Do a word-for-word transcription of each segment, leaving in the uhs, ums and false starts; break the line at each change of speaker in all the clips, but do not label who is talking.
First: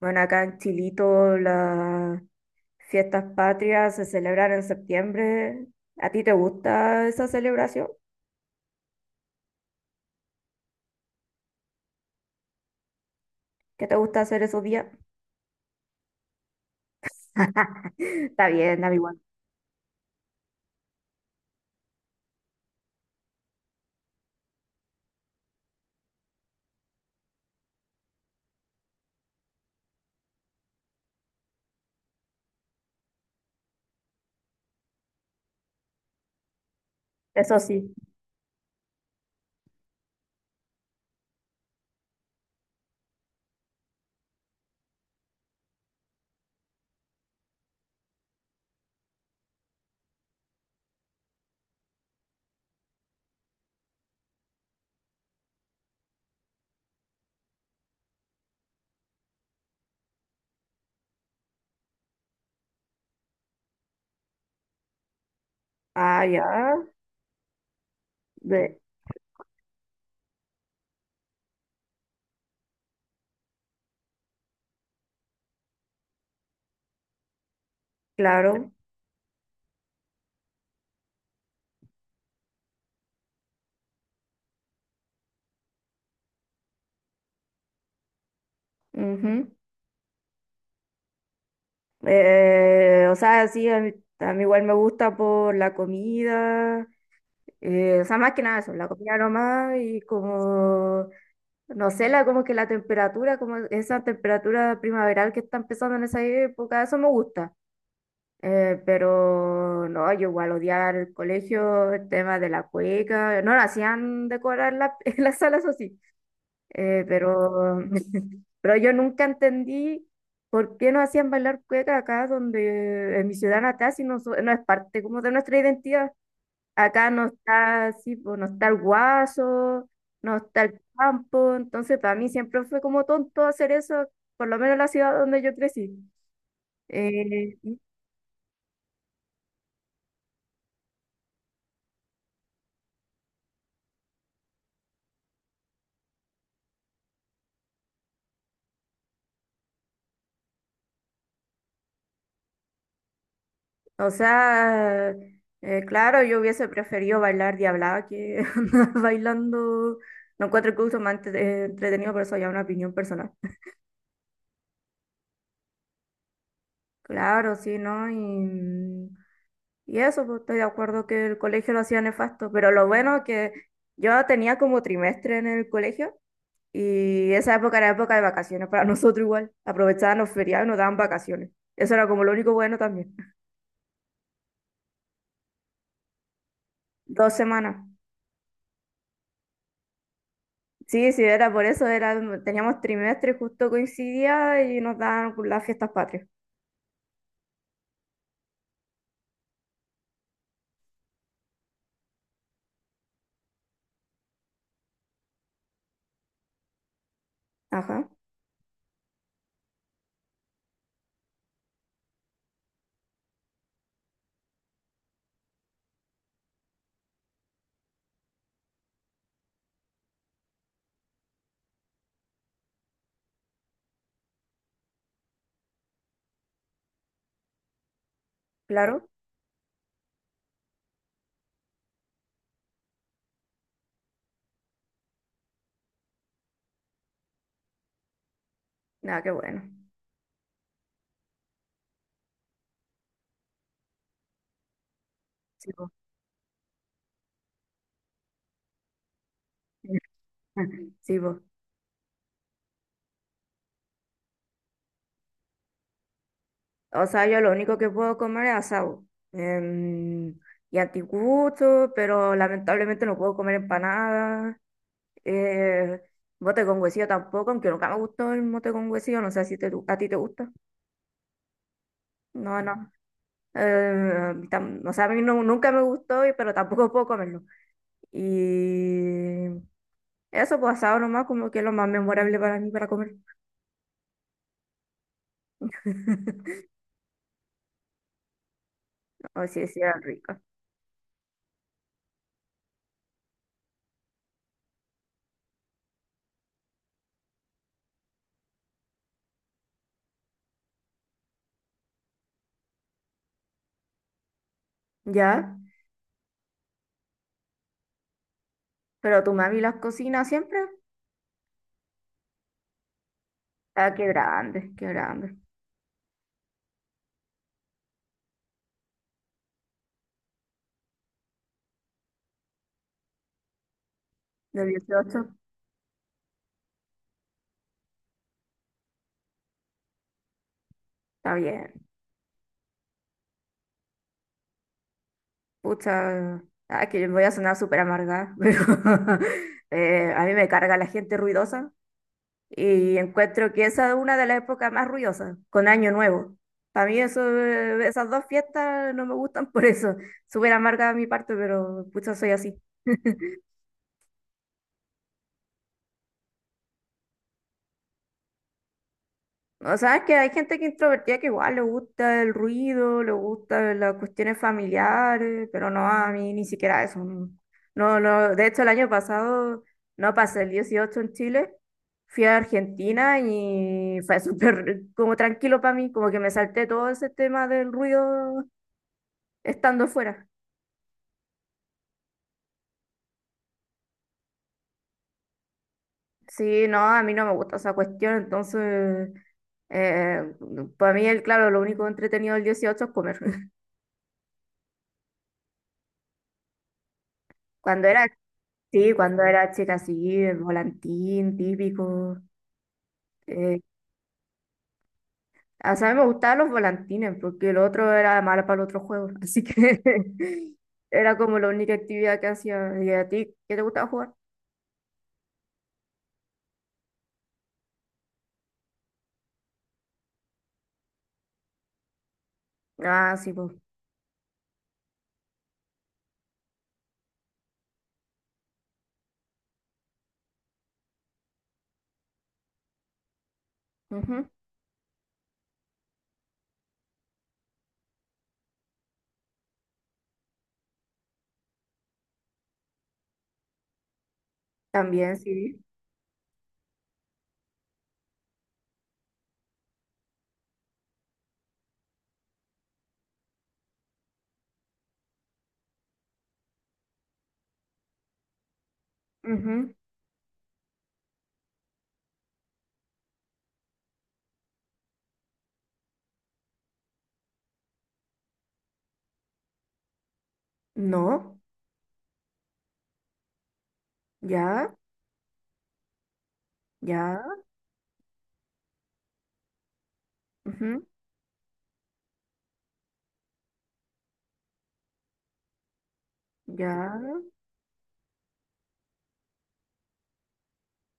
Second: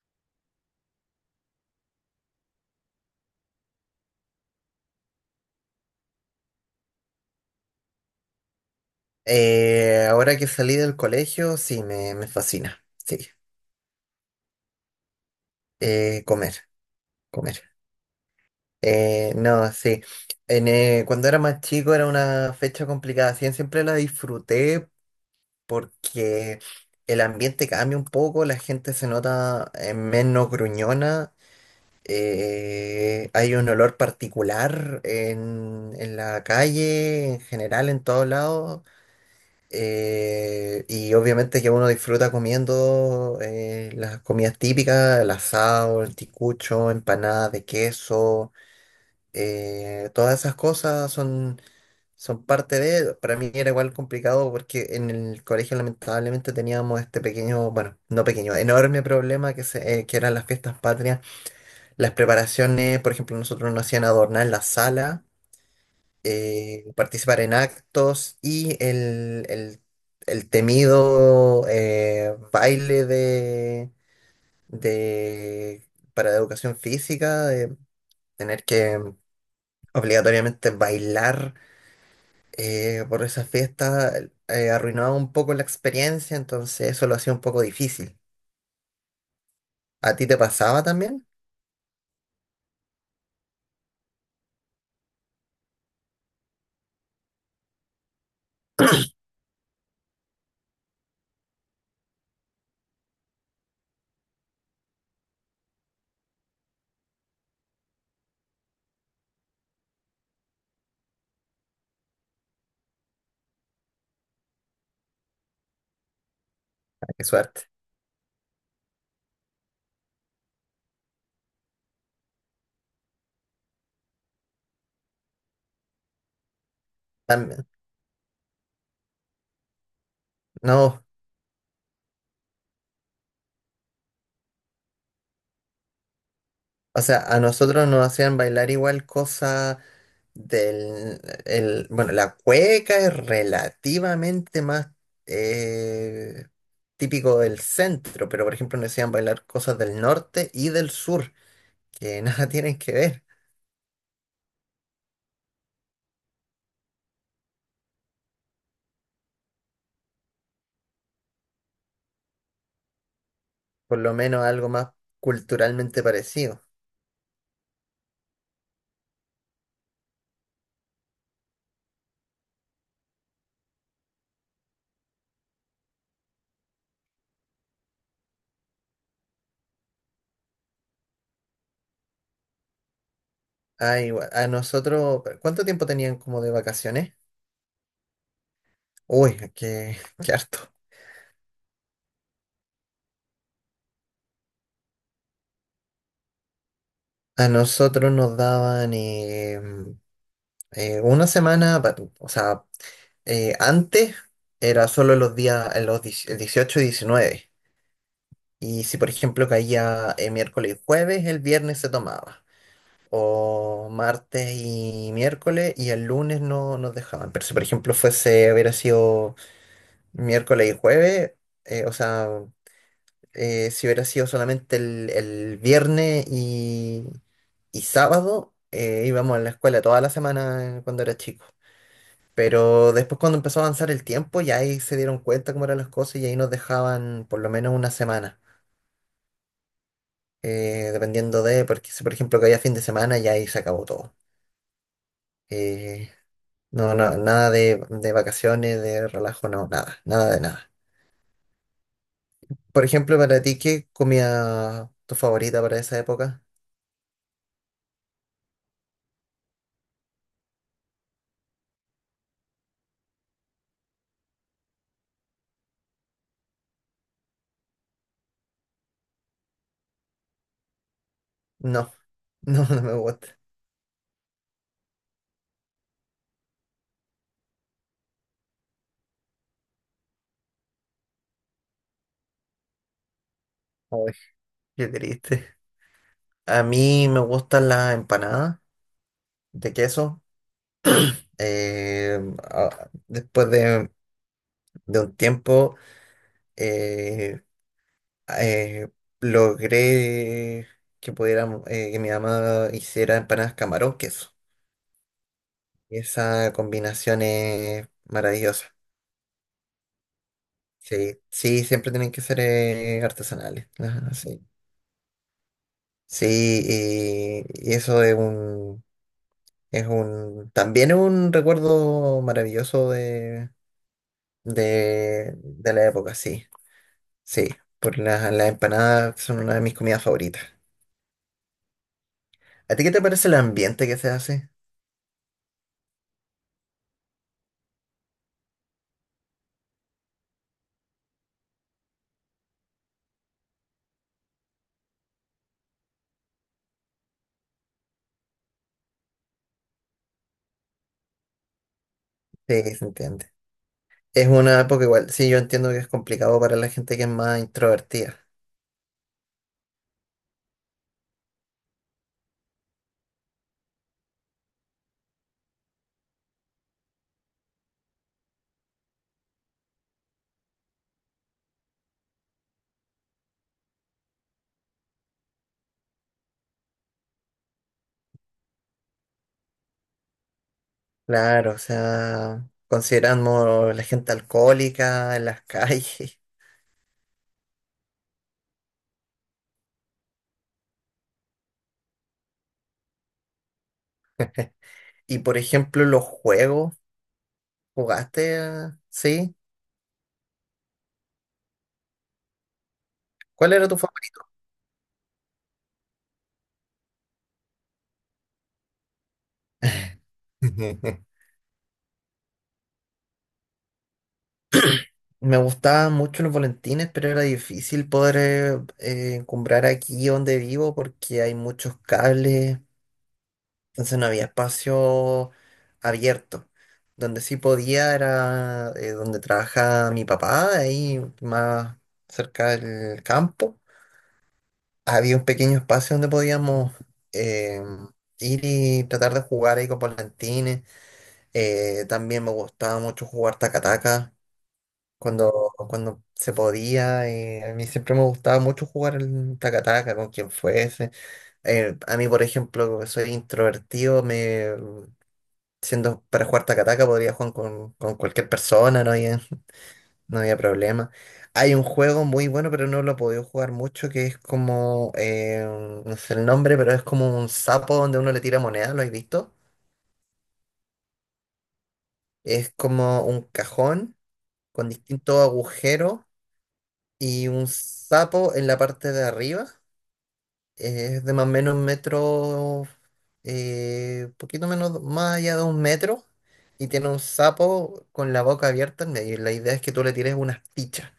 Bueno, acá en Chilito las fiestas patrias se celebran en septiembre. ¿A ti te gusta esa celebración?
Eh, ahora que salí del colegio, sí, me, me fascina. Sí.
¿Qué te gusta hacer esos días?
Eh, comer, comer.
Está bien, da igual.
Eh, no, sí. En, eh, cuando era más chico era una fecha complicada. Sí, siempre la disfruté porque el ambiente cambia un poco, la gente se nota eh, menos gruñona. Eh, hay un olor particular en, en la calle, en
Eso
general,
sí.
en todos lados. Eh, y obviamente que uno disfruta comiendo eh, las comidas típicas, el asado, el ticucho, empanadas de queso, eh, todas esas cosas son, son parte de. Para mí era igual complicado porque en el colegio lamentablemente teníamos este pequeño, bueno, no pequeño, enorme problema que, se, eh, que eran las fiestas patrias, las preparaciones, por ejemplo, nosotros nos hacían adornar la sala,
Ah, ya.
eh, participar en actos
de-
y el, el- el temido eh, baile de, de- para educación física, de tener
claro.
que obligatoriamente bailar eh, por esa fiesta, eh, arruinaba un poco la experiencia, entonces eso lo hacía un poco difícil.
Ujú.
¿A ti te pasaba también?
Eh, o sea, sí, a mí, a mí igual me gusta por la comida. Eh, o sea, más que nada eso, la comida nomás y como... No sé, la, como que la temperatura, como esa temperatura primaveral que está empezando en esa época, eso me gusta. Eh, pero no, yo igual odiaba el colegio, el tema de la cueca, no lo hacían decorar la, en las salas, eso sí. Eh,
Ah, qué suerte.
pero, pero yo nunca entendí por qué no hacían bailar cueca acá, donde en mi ciudad natal, si no, so- no es parte como de nuestra identidad. Acá no
También.
está, sí, pues, no está el guaso, no está el
No.
campo, entonces para mí siempre fue como tonto hacer eso, por lo menos en la ciudad donde yo crecí.
O sea, a
Eh,
nosotros nos hacían bailar igual cosa del. El, bueno, la cueca es relativamente más eh, típico del centro, pero por ejemplo nos hacían bailar cosas del norte y del sur, que nada tienen que ver,
o sea, eh, claro, yo hubiese preferido bailar diablada que andar bailando. No encuentro el uso más entre- eh, entretenido, pero eso ya es una opinión personal.
por lo menos algo más culturalmente parecido.
Claro, sí, ¿no? Y, y eso, pues estoy de acuerdo que el colegio lo hacía nefasto, pero lo bueno es que yo tenía como trimestre en el colegio. Y esa época era época de vacaciones para nosotros igual. Aprovechaban los feriados y nos daban vacaciones. Eso era como lo único bueno también.
Ah, igual, a nosotros, ¿cuánto tiempo tenían como de vacaciones?
Dos semanas.
Uy, qué, qué harto.
Sí, sí, era por eso, era, teníamos trimestre, justo coincidía y nos daban las fiestas patrias.
A nosotros nos daban eh, eh, una semana, pa- o sea. Eh, antes era solo los días, en los dieci- dieciocho y diecinueve.
Ajá,
Y si, por ejemplo, caía eh, miércoles y jueves, el viernes se tomaba. O martes y miércoles y el lunes no nos dejaban. Pero si, por ejemplo, fuese, hubiera sido miércoles y jueves. Eh, o sea, eh, si hubiera sido solamente el, el viernes y, y sábado, eh,
claro.
íbamos a la escuela toda la semana eh, cuando era chico. Pero después cuando empezó a avanzar el tiempo, ya ahí se dieron cuenta cómo eran las cosas y ahí nos dejaban por lo menos una semana,
Nada, qué bueno.
eh, dependiendo de, porque si por ejemplo caía fin de semana, ya ahí se acabó todo.
Sí, po.
Eh, no, no, nada de, de vacaciones, de relajo, no, nada, nada de nada.
Sí, po.
Por ejemplo, para ti, ¿qué comida tu favorita para esa época?
O sea, yo lo único que puedo comer es asado. em, y anticucho, pero lamentablemente no puedo comer empanadas. Eh, Mote con huesillo tampoco, aunque nunca me gustó el mote con huesillo, no sé si te, a ti te gusta.
No,
No,
no, no
no.
me gusta.
Eh, tam- o sea, a mí no- nunca me gustó, y- pero tampoco puedo comerlo. Y eso pasado nomás como que es lo más memorable para mí para comer.
Ay, qué triste. A mí me gustan las empanadas
O si
de
sí, eran
queso.
ricas.
eh, ah, después de de un tiempo. Eh, eh, logré que pudiéramos, eh, que mi mamá hiciera empanadas camarón queso.
¿Ya?
Y esa combinación es maravillosa.
Pero tu mami las cocina siempre.
Sí, sí, siempre tienen que ser eh, artesanales.
Ah, qué
Ajá, sí.
grande, qué grande.
Sí, y, y eso es un, es un, también es un recuerdo maravilloso de,
De dieciocho.
de, de la época, sí. Sí, por las las empanadas son una de mis comidas favoritas.
Está bien.
¿A ti qué te parece el ambiente que se hace?
Pucha. Ah, que voy a sonar súper amargada, pero eh, a mí me carga la gente ruidosa. Y encuentro que esa es una de las épocas más ruidosas, con Año Nuevo. Para mí eso, eh, esas dos fiestas no me gustan por eso. Súper amarga de mi parte, pero pucha, soy así.
Sí, se entiende. Es una época igual, sí, yo entiendo que es complicado para la gente que es más introvertida.
O sea, es que hay gente que es introvertida que igual le gusta el ruido, le gustan las cuestiones familiares, pero no, a mí ni siquiera eso. No, no, no. De hecho, el año pasado no pasé el dieciocho en Chile, fui a Argentina y fue súper como tranquilo para mí, como que me salté todo ese tema del ruido estando fuera.
Claro, o sea, considerando la gente alcohólica en las calles
Sí, no, a mí no me gusta esa cuestión, entonces, eh, para mí, el, claro, lo único entretenido del dieciocho es comer.
y por ejemplo los juegos,
Cuando era,
¿jugaste? a-
sí, cuando
¿Sí?
era chica, sí, el volantín típico.
¿Cuál
Eh,
era tu favorito?
o sea, a mí me gustaban los volantines, porque el otro era malo para el otro juego, así que era como la única actividad que hacía. ¿Y a ti qué te gustaba jugar?
Me gustaban mucho los volantines, pero era difícil poder eh, eh, encumbrar aquí donde vivo porque hay muchos cables.
Ah, sí, pues.
Entonces no había espacio abierto. Donde sí podía era eh, donde trabajaba mi papá, ahí más cerca del campo.
Ujú.
Había un pequeño espacio donde podíamos eh, ir y tratar de jugar ahí con volantines. Eh, también me gustaba mucho jugar tacataca
También,
cuando,
sí.
cuando se podía. Eh, a mí siempre me gustaba mucho jugar el tacataca con quien fuese. Eh, a mí, por ejemplo, que soy introvertido, me, Siendo para jugar Takataka podría jugar con, con cualquier persona, no había,
Ujú.
no había problema. Hay un juego muy bueno, pero no lo he podido jugar mucho, que es como, eh, no sé el nombre, pero es como un sapo donde uno le tira moneda, ¿lo has visto?
No,
Es como un cajón con
ya,
distintos agujeros
ya,
y un sapo en la parte de arriba.
ujú,
Es de más o menos un metro, eh, poquito menos, más allá de un metro, y tiene un
ya.
sapo con la boca abierta en medio. Y La idea es que tú le tires unas fichas.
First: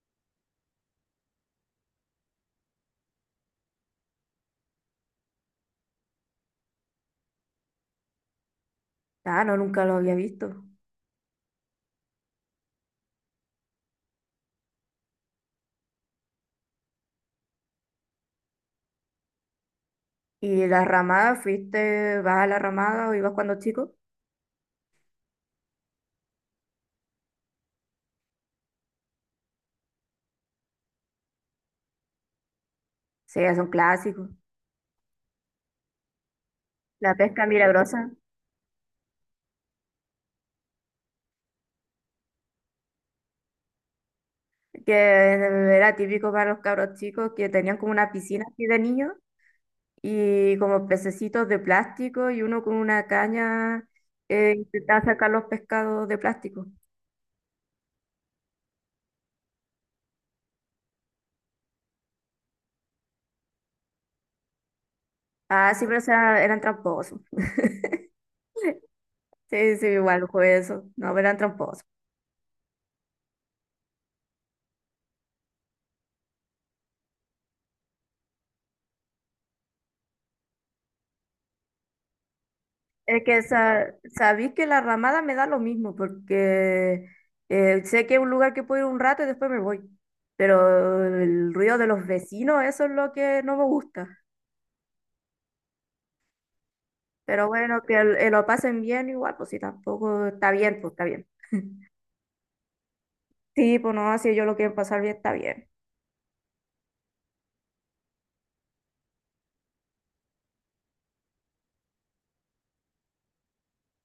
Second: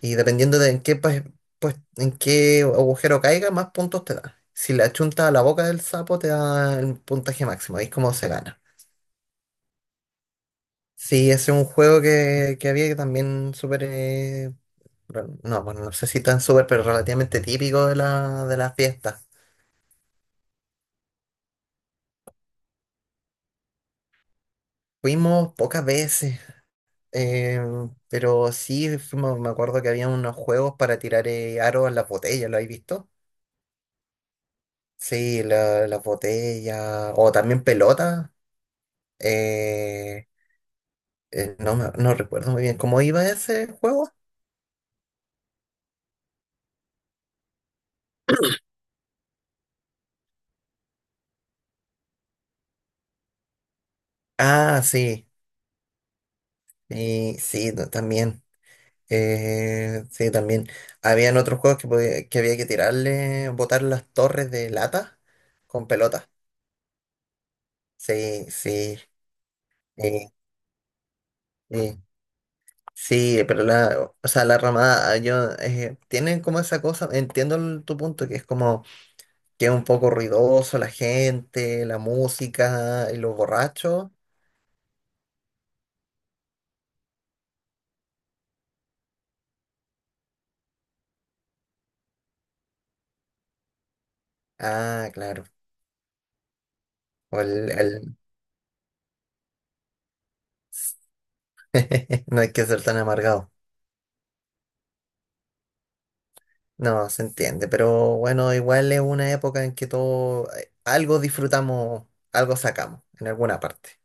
Y dependiendo de en qué, pues, pues, en qué agujero caiga, más puntos te da. Si la chuntas a la boca del sapo, te da el puntaje máximo. Ahí es como se gana.
Ah, no, nunca lo había visto.
Sí, ese es un juego que, que había que también súper. Eh, rel- no, bueno, no sé si tan súper, pero relativamente típico de la, de las fiestas.
¿Y la ramada? ¿Fuiste, vas a la ramada o ibas cuando chico?
Fuimos pocas veces. Eh, pero sí, fuimos- me acuerdo que había unos juegos para tirar eh, aros a las botellas, ¿lo habéis visto?
Sí, es un clásico.
Sí, la- las
La
botellas, o
pesca
también
milagrosa,
pelotas. eh, eh, no, me- no recuerdo muy bien cómo iba ese juego.
que era típico para los cabros chicos, que tenían como una piscina así de niños y como pececitos de plástico y uno con una caña eh,
Ah,
intentaba
sí,
sacar los pescados de plástico.
y sí, no, también. Eh, sí, también. Habían otros juegos que, podía- que había que tirarle, botar las torres de lata
Ah, sí,
con
pero o
pelotas.
sea, eran tramposos.
Sí, sí.
Sí, sí, igual
Sí,
jugué eso. No, pero eran tramposos.
sí. Sí, eh, pero la, o sea, la ramada, yo, eh, tienen como esa cosa, entiendo el- tu punto, que es como que es un poco ruidoso la gente, la música y
Es
los
que sa-
borrachos.
sabéis que la ramada me da lo mismo, porque eh, sé que es un lugar que puedo ir un rato y después me voy. Pero el ruido de los vecinos, eso es lo que no me gusta.
Ah, claro. O
Pero
el,
bueno, que el-
el-
eh, lo pasen bien igual, pues si tampoco está bien, pues está bien.
no hay que ser tan amargado.
Sí, pues no, si ellos lo quieren pasar bien, está bien.
No, se entiende, pero bueno, igual es una época en que todo, eh, algo disfrutamos, algo sacamos en alguna parte.